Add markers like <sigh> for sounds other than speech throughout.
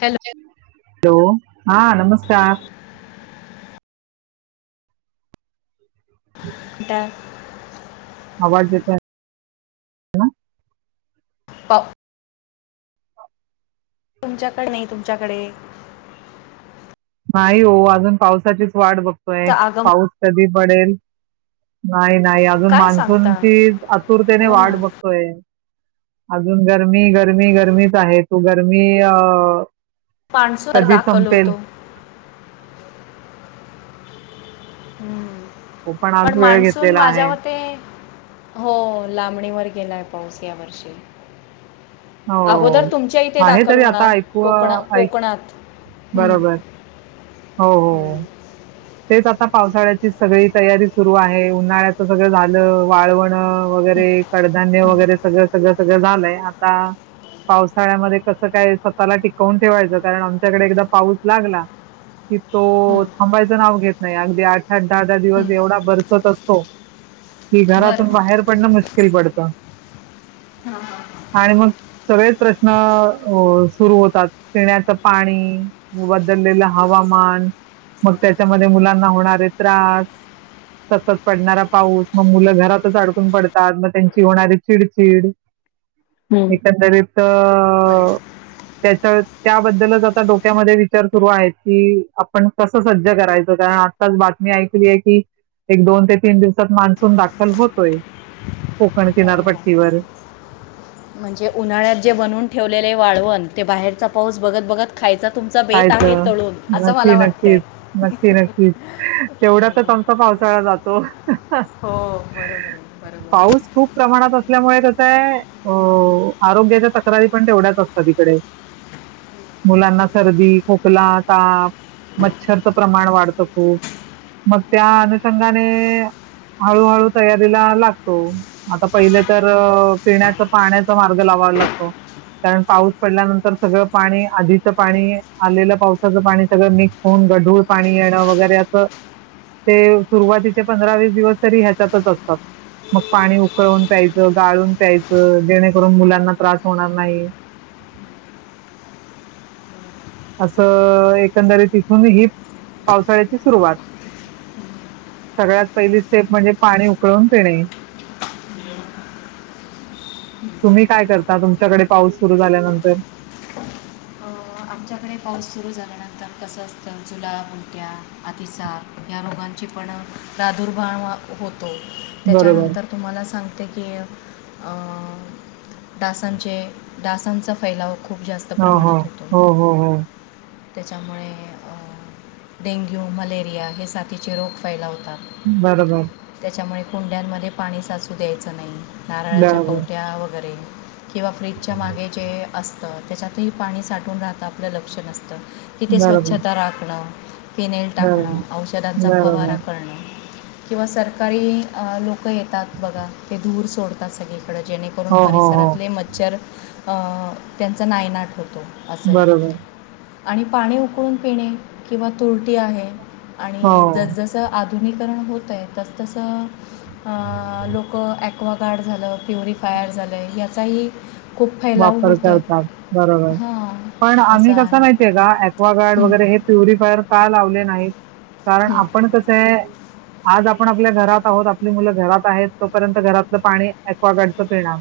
Hello hello हा नमस्कार. द. आवाज येत ना. प. तुमच्याकडे नाही तुमच्याकडे. नाही हो अजून पावसाचीच वाट बघतोय तर आगमन पाऊस कधी पडेल. नाही नाही अजून काय सांगता मान्सूनची आतुरतेने हो ना वाट बघतोय. अजून गरमी गर्मी गरमीच आहे, तू गरमी अ. पानसर दाखवलंते होतो. हम्म तो पण आज वेळ मानसून घेतलेला आहे माझ्या मते. हो लांबणीवर गेलाय पाऊस या वर्षी. हो अगोदर तुमच्या इथे आहे दाखल तरी आता होणार ऐकू कोक ऐक कोकणात. हम्म, बरोबर हो हो. हम्म. तेच आता पावसाळ्याची सगळी तयारी सुरू आहे, उन्हाळ्याच सगळं झालं वाळवण. वगैरे कडधान्य हम्म, वगैरे सगळं सगळं सगळं झालंय आता. पावसाळ्यामध्ये कसं काय स्वतःला टिकवून ठेवायचं, कारण आमच्याकडे एकदा पाऊस लागला. कि हम्म, तो थांबायचं नाव घेत नाही, अगदी आठ, आठ दहा, दहा दिवस हम्म. एवढा बरसत असतो. कि बरं घरातून बरं बाहेर पडणं मुश्किल पडत. हां, हां. आणि मग सगळेच प्रश्नन. अ सुरू होतात पिण्याचं पाणी बदललेलं हवामान. मग त्याच्यामध्ये मुलांना होणारे त्रास. सतत पडणारा पाऊस मग मुलं घरातच अडकून पडतात मग त्यांची होणारी चिडचिड. हम्म. एकंदरीत अ त्याच्या त्याबद्दलच आता डोक विचार सुरू आहेत की, आपण कसं कसं करायचं कारण आत्ताच बातमी ऐकली आहे की, एक दोन ते तीन दिवसात मान्सून दाखल होतोय. कोकण हो हो किनारपट्टीवर. म्हणजे उन्हाळ्यात जे बनून ठेवलेले वाळवण ते बाहेरचा पाऊस बघत, बघत खायचा. तुमचा बेत कायच आहे तळून असं नक्की, मला वाटतंय नक्कीच, नक्की, नक्कीच तेवढा आमचा पावसाळा जातो. हो हम्म हो बरोबर आहे हम्म बरोबर आहे पाऊस खूप प्रमाणात असल्यामुळे. <unintelligible> आरोग्याच्या तक्रारी पण तेवढ्याच असतात तिकडे मुलांना सर्दी खोकला ताप मच्छरचं प्रमाण वाढत. खूप मग त्या अनुंगाने हळूहळू तयारीला लागतो. आता पहिले तर पिण्याच पाण्याचा मार्ग लाव वायला लागतो. कारण पाऊस पडल्यानंतर सगळं पाणी आधीच पाणी आलेलं पावसाचं पाणी सगळं मिक्स होऊन गढूळ पाणी येणं वगैरे असं ते सुरुवातीचे पंधरा वीस दिवस तरी ह्याच्यातच असतात. मग पाणी उकळून प्यायचं, गाळून प्यायचं जेणेकरून मुलांना त्रास होणार नाही. <inaudible> असं एकंदरी तिथून ही पावसाळ्याची सुरुवात सगळ्यात पहिली स्टेप म्हणजे पाणी उकळवून पिणे. तुम्ही काय करता तुमच्याकडे पाऊस सुरू झाल्यानंतर हो. आमच्याकडे पाऊस सुरू झाल्यानंतर कसं असतं जुलाब, उलट्या, आतिसार या रोगांचा पण प्रादुर्भाव होतो. बरोबर. त्याच्यानंतर तुम्हाला सांगते की, अ अ डासांचे डासांचा फैलाव खूप जास्त हो हो प्रमाणात होतो हो हो हो हो त्याच्यामुळे अ डेंग्यू, मलेरिया हे साथीचे रोग फैलावतात. बरोबर. त्यामुळे कुंड्यांमध्ये पाणी साचू द्यायचं नाय. नारळाच्या बरोबर, कवट्या वगैरे किंवा फ्रीजच्या मागे जे असतं त्याच्यातही पाणी साठून राहता आपलं लक्ष नस त तिथे बरोबर, स्वच्छता राखणं. फिनेल टाकणं. बरोबर, औषधांचा फवारा बरोबर. करणं. किंवा सरकारी अ लोकं येतात बघा ते धूर सोडतात सगळे कडे जेणेकरून हो, हो, हो. परिसरातले मच्छर अ त्यांचा नायनाट होतो असंय. बरोबर. आणि पाणी उकळून पिणे. किंवा तुरटी आहे. आणि हो, जसजसं आधुनिक करण होतय तस तस अ लोक ऍकवा गार्ड झालं. प्युरिफायर झालं. याचाही खूप फैलाव वापर होतोय. करतात. बरोबर. हा पण आम्ही कसं माहिती ये का ऍक्वागार्ड वगैरे हे प्युरिफायर का लावले नाहीत. कारण हं, आपण तसे आज आपण आपल्या घरात आहोत. आपली मुलं घरात आहेत. तोपर्यंत घरातलं पाणी ऍक्वागार्डचं पिणार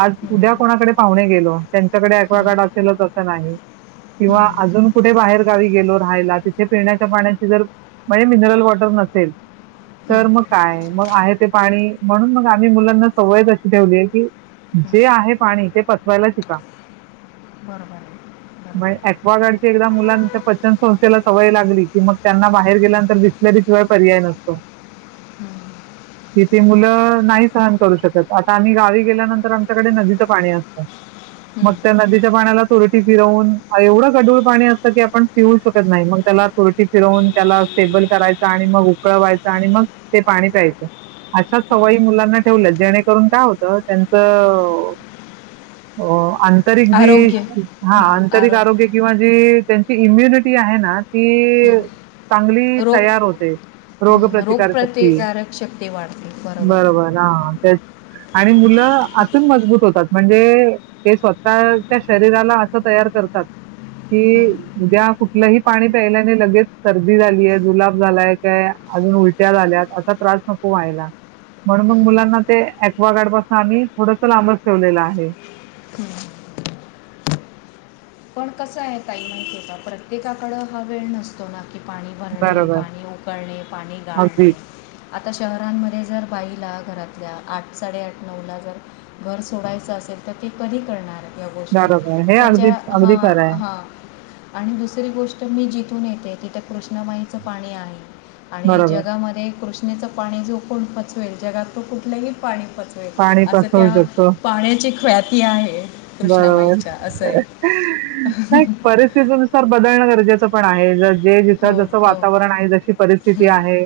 आज उद्या हं, कोणाकडे पाहुणे गेलो. त्यांच्याकडे हं, ऍक्वागार्ड असेल असं नाही किंवा हं, अजून कुठे बाहेर गावी गेलो. रायला तिथे पिण्याच्या पाण्याची जर म्हणजे मिनरल वॉटर नसेल हं, तर मग काय मग आहे ते पाणी म्हणून मग आम्ही मुलांना सवयचं अशी ठेवली ये की हं. जे आहे पाणी ते पचवायला शिका. बरोबर ये. मग ऍक्वागार्डची एकदा मुलांच्या पचनसंस्थेला सवय लागली की मग त्यांना बाहेर गेल्यानंतर दिसल <unintelligible> पर्याय नसतो. हम्म की ते मुलं नाही सहन करू शकत. आता आम्ही गावी गेल्यानंतर आमच्याकडे नदीच पाणी अस <inaudible> मग त्या नदीच्या पाण्याला तुरटी फिरवून एवढं गडूळ पाणी असतं की आपण पिऊू शकत नाही मग त्याला- तुरटी फिरवून त्याला स्टेबल करायच आणि मग उकळवायच आणि मग ते पाणी प्यायच. अशाच सवयी मुलांना ठेवल्यात जेणेकरून काय होतं त्यांचं- अ आंतरिक जी आरोग्य हा आंतरिक आरोग्य किंवा जी त्यांची इम्युनिटी आहे ना ती हं. चांगली रोग तयार होते. रोग हं, प्रतिकारशक्ती रोगप्रतिकारक शक्ती वाढते आहे बरोबर हा तेच आणि मुलं आतून मजबूत होतात. म्हणजे ते स्वतःच्या शरीराला असं तयार करतात. की हं, उद्या कुठलंही पाणी प्यायल्याने लगेच सर्दी झालीय जुलाब झालाय काय अजून उलट्या झाल्यात असा त्रास नको व्हायला. म्हणून मग हं. मुलांना ते क्वागारड पासन आम्ही थोडंस लांब- ठेवलेला आहे. क आहे त मा होता प्रत्येकाकड हा वेळ नसतो ना- पणी भरणे बरोबर, पणी उकडणे पाणी गाढणे. अगदी आता शहरांमध्ये जर बाईला- घरातल्या आठ साडेआठ नऊला जर घर सोडायचं असेल तर ते कधी करणार आहे. द हे अगदी अगदी खर आहे. हा आणि दुसरी गोष्ट मी जिथून येते तिथं कृष्णाबाईचं पाणी आहे. आणि बरोबर. जगामध्ये कृष्णेच पाणी जो कोण पचवेल जगातल तो कुठल्याही पाणी- च पाणी असं पचवू त्या शकतो. पाण्याची ख्व्याती आहे. बरोबर कृष्णामाईच्या असं आहे नाही परिस्थिती स- बदलणं गरजेचं पण आहे. जे जिथ हो जस हो वातावरण आहे जशी परिस्थिती हं, आहे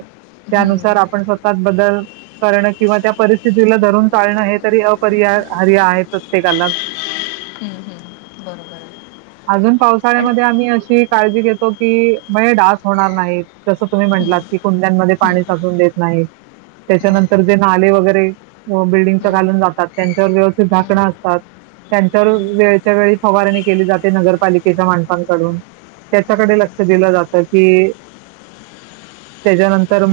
हं, त्यानुसार आपण स्वत बदल- करण किंवा त्या परिस्थितीला धरून चाळणं हे तरी अपरियाय आहे प्रत्येकाला. हम्म हम्म बरोबर आहे. अजून आणि पावसाळ्यामध्ये आम्ही अशी काळजी घेतो की म्हंजे डास होणार नाही जसं तुम्ही म्हण- म्ह हं, की कुंडमध्ये हं, पाणी हं, साचून देत नाही. हं, त्याच्यानंतर जे नाले वगैरे बिल्डिंगच्या हं, घालून जातात त्यांच्यावर व्यवस्थित हं, झाकणं असतात. त्यांच्यावर वेळच्या वेळी फवारणी केली जाते नगरपालिकेच्या माणसांकडून- त्याच्याकडे हं. लक्ष दिलं जातं की- <inaudible> त्याच्यानंतर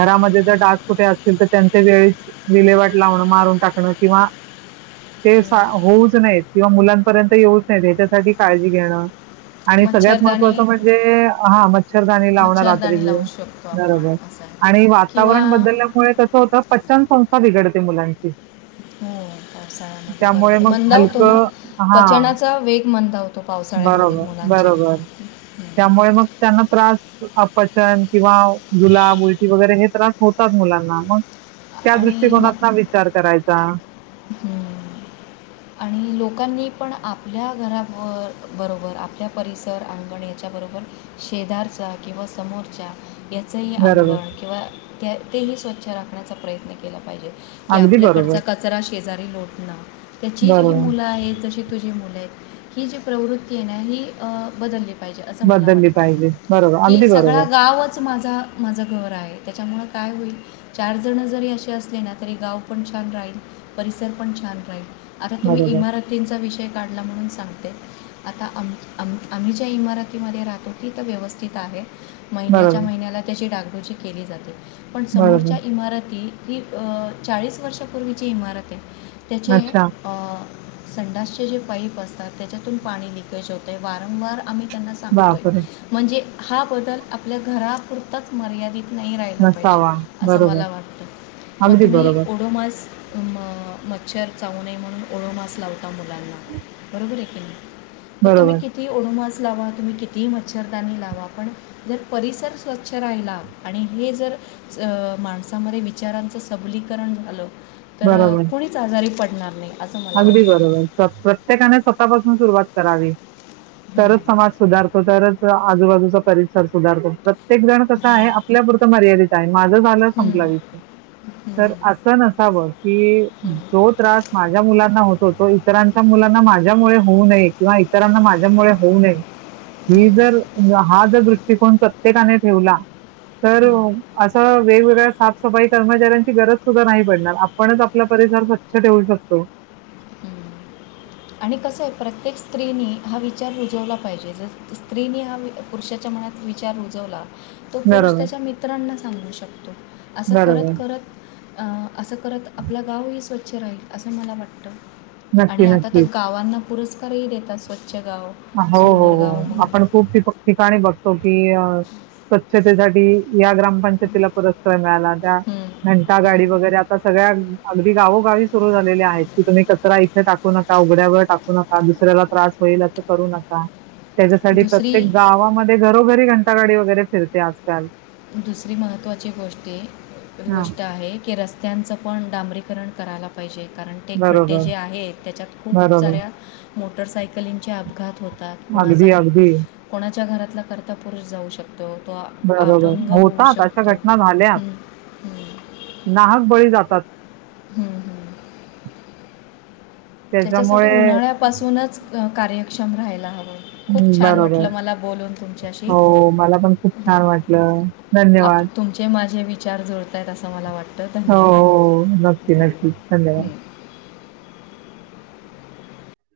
घरामध्ये जर डास कुठे असतील तर त्यांच्या वेळीच विलेवाट लावण मारून टाक- किंवा ते हो- किंवा मुलांपर्यंत येऊच नाही त्याच्यासाठी काळजी घेणं- आणि सगळ्यात मच्छरदाणी महत्त्वाचं म्हणजे हा म- मछरधनी लावणं रात्रीची मच्छरदाणी लावू शकतो घरो घर आपण बरोबर असं आणि आहे किंवा वातावरण बदलल्यामुळे कसं होतं. पच्चनसंस्था बिघडते मुलांची- हो पावसाळ्यामध्ये त्यामुळे मग बरोबर म- हलकं हा पचनाचा वेग मंदावतो पावसाळ्यामध्ये बरोबर मुलां- बरोबर त्यामुळे मग- त्यांना त्रास अपचन किंवा जुला उलटी वगैरे हे त्रास होतात मुलांना मग- त्या आणि दृष्टिकोनात ना विचार करायचा. हम <inaudible> लोकांनी पण आपल्या घराब बरोबर आपल्या परिसर अंगण याच्याबरोबर- शेजारचा किंवा समोरच्या. याचंही बरोबर अंगण किंवा त्या तेही स्वच्छ राखण्याचा प्रयत्न केला पाहिजे. की अगदी बरोबर आपल्याकडचा कचरा शेजारी लोटुणं लावण त्याची जी ही बरोबर मुलं आहेत जशी तुझी मुलं आहेत. ही जी प्रवृत्ती आहे ना ही अ बदलली पाहिजे. पाहिजे असं मला बदलली वाटतं पाहिजे बरोबर की अगदी सगळा बरोबर गावच माझं माझं घर आहे. त्यांच्यामुळ काय होईल चार जण जरी असे असले ना तरी गाव पण छान राहील परिसर पण छान छान राहील आता तुम्ही बरोबर इमारतींचा विषय म्हणून सांगते आता आमच्या आम्ही ज्या इमारतीमध्ये राहतो ती तर व्यवस्थित आहे. महिन्याच्या बरोबर महिन्याला त्याची डागडोजी केली जाते पण समोरच्या बरोबर इमारती ही अ चाळीस वर्षापूर्वीची इमारत आहे. त्याचे अच्छा. अ, संडासचे जे पाईप असतात त्याच्यातून पाणी लिकेज होतं वारंवार आम्ही त्यांना सांगतोय बापरे म्हणजे हा बदल आपल्या घरापुरताच मर्यादित नाही राहिला पाहिजे नसावा असं बरोबर मला वाटतं मग अगदी तुम्ही बरोबर ओडोमास. म मच्छर चावू नये म्हणून ओळू मास लावता मुलांना. हम् मग तुम्ही किती <inaudible> ओडमास लावा तुम्ही कितीही मच्छरदानी लावा पण जर परिसर स्वच्छ राहिला आणि हे जर अ माणसामध्ये विचारांचं सबलीकरण झालं तर बरोबर कोणीच आजारी पडणार नाही असं मला अगदी वाटतं बरोबर प्रत्येकाने स्वतःपासून सुरुवात करावी हं, तरच समाज सुधारतो तरच आजूबाजूचा परिसर सुधारतो प्रत्यक प्रत्येक जण कसं आहे आपल्यापुरतं मर्यादित आहे माझं झालं हं, संपला विषय तर हं, असं नसावं की हं, जो त्रास माझ होतो इतरांच्या मुलांना माझ्यामुळे होऊ नये किंवा इतरांना माझ्यामुळे होऊ नये हं, ही जर हा जर दृष्टिकोन प्रत्येकाने ठेवला तर हं, असं वेगवेगळ्या साफसफाई कर्मचाऱ्यांची गरज सुद्धा नाही पडणार आपणच आपल्या परिसर स्वच्छ ठेवू शकतो हं. आणि कसं आहे प्रत्येक स्त्रीनी हा विचार रुजवला पाहिजे ज स्त्रीनी हा पुरुषाच्या मनात विचार रुजवला तो पुरुष बरोबर त्याच्या मित्रांना सांगू शकतो असं करत बरोबर करत अ असं करत आपलं गावही स्वच्छ राहील असं मला वाटतं नक्की- नक्कीच भावांना पुरस्कारही देतात स्वच्छ गाव हो -हो- सुंदर हो गाव म्हणून आपण खूप ठिकाणी बघतो कि अ स्वच्छतेसाठी या ग्रामपंचायतीला पुरस्कार मिळाला त्या हम्म, घंटा गाडी हम्म. वगैरे आता सगळ्या अगदी गावोगावी सुरू झालेली आहेत की तुम्ही कचरा इथे टाकू नका उघड्यावर टाकू नका दुसऱ्याला त्रास होईल असं करू नका त्याच्यासाठी दुसरी प्रत्येक गावामध्ये घरोघरी घंटागाडी वगैरे फिरते आजकाल दुसरी महत्वाची गोष्टी हां. गोष्ट आहे क रस् रत्यांचं पण डांबरीकरण करायला पाहिजे कारण ते खड्डे बरोबर, जे आहेत त्याच्यात खूप बरोबर. साऱ्या मोटरसायकलींचे अपघात होते अगदी, अगदी. कोणाच्या घरातला करता पुरुष जाऊ शकतो तो बरोबर. अपंग होऊ होतात अशा शकतो घटना झाल्या हं, हं, <inaudible> नाहक बळी जातात हम्म- हम्म त्याच्यासाठी त्याच्यामुळे उन्हाळ्यापासूनच कार्यक्षम राहायला हवा ह् बरोबर तुमच्याशी हो मला पण खूप हं. छान वाटलं धन्यवाद तुमचे माझे विचार जुळतात असं मला वाटतं हो धन्यवाद -हो नक्की- नक्की धन्यवाद